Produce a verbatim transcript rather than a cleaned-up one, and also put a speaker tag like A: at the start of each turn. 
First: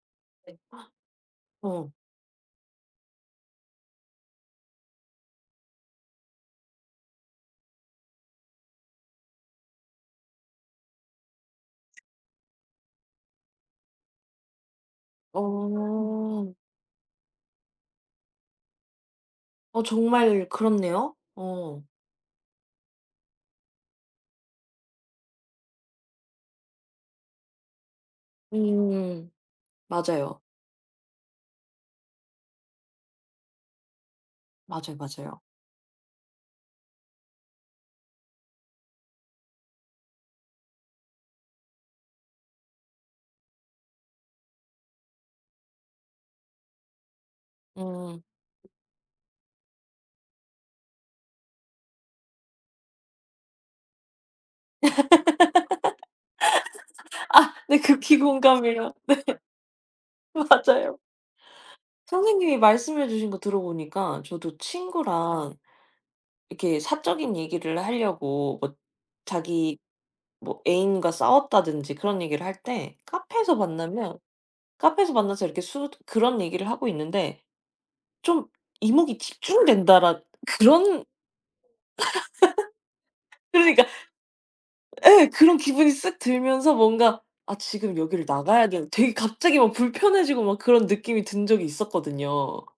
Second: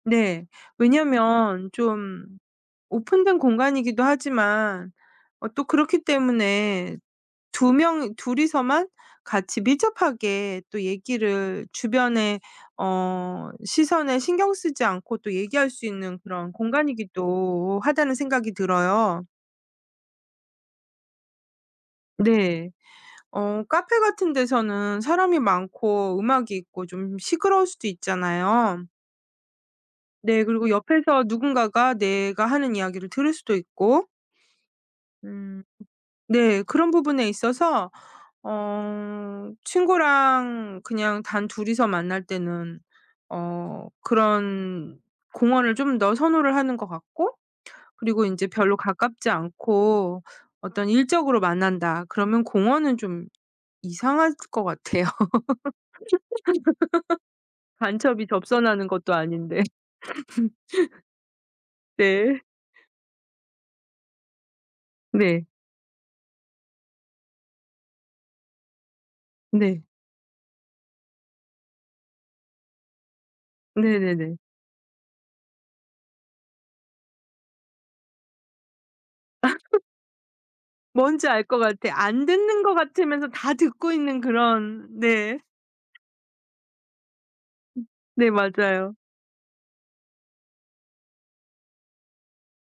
A: 네.
B: 네.
A: 왜냐하면
B: 어.
A: 좀 오픈된 공간이기도 하지만 어 또 그렇기 때문에 두 명이 둘이서만 같이 밀접하게 또 얘기를 주변의 어 시선에 신경 쓰지 않고 또 얘기할 수 있는 그런
B: 어.
A: 공간이기도 하다는 생각이 들어요.
B: 어 정말 그렇네요. 어.
A: 네. 어 카페 같은 데서는 사람이 많고 음악이 있고 좀 시끄러울 수도 있잖아요.
B: 음. 맞아요.
A: 네. 그리고 옆에서 누군가가 내가 하는 이야기를 들을 수도 있고
B: 맞아요, 맞아요.
A: 음. 네 그런 부분에 있어서 어 친구랑 그냥 단둘이서 만날 때는 어 그런 공원을 좀 더 선호를 하는 것 같고
B: 음.
A: 그리고 인제 별로 가깝지 않고 어떤 일적으로 만난다 그러면 공원은 좀 이상할 것
B: 아
A: 같아요.
B: 네. 극히
A: 간첩이 접선하는
B: 공감해요.
A: 것도 아닌데.
B: 네. 맞아요.
A: 네.
B: 선생님이 말씀해 주신 거 들어 보니까 저도
A: 네.
B: 친구랑 이렇게 사적인 얘기를 하려고 엇 뭐 자기
A: 네.
B: 뭐 애인과 싸웠다든지 그런 얘기를 할 때 카페에서 만나면
A: 네네네.
B: 카페에서 만나서 이렇게 숟 그런 얘기를 하고 있는데 좀 이목이
A: 아
B: 집중된다랏 그런
A: 뭔지 알 것 같아. 안 듣는 것 같으면서 다
B: 그러니까
A: 듣고 있는 그런
B: 예.
A: 네.
B: 그런 기분이 쓱 들면서 뭔가 아
A: 음
B: 지금 여기를
A: 네.
B: 나가야 된
A: 맞아요.
B: 되게 갑자기 막 불편해지고 막 그런 느낌이 든 적이 있었거든요.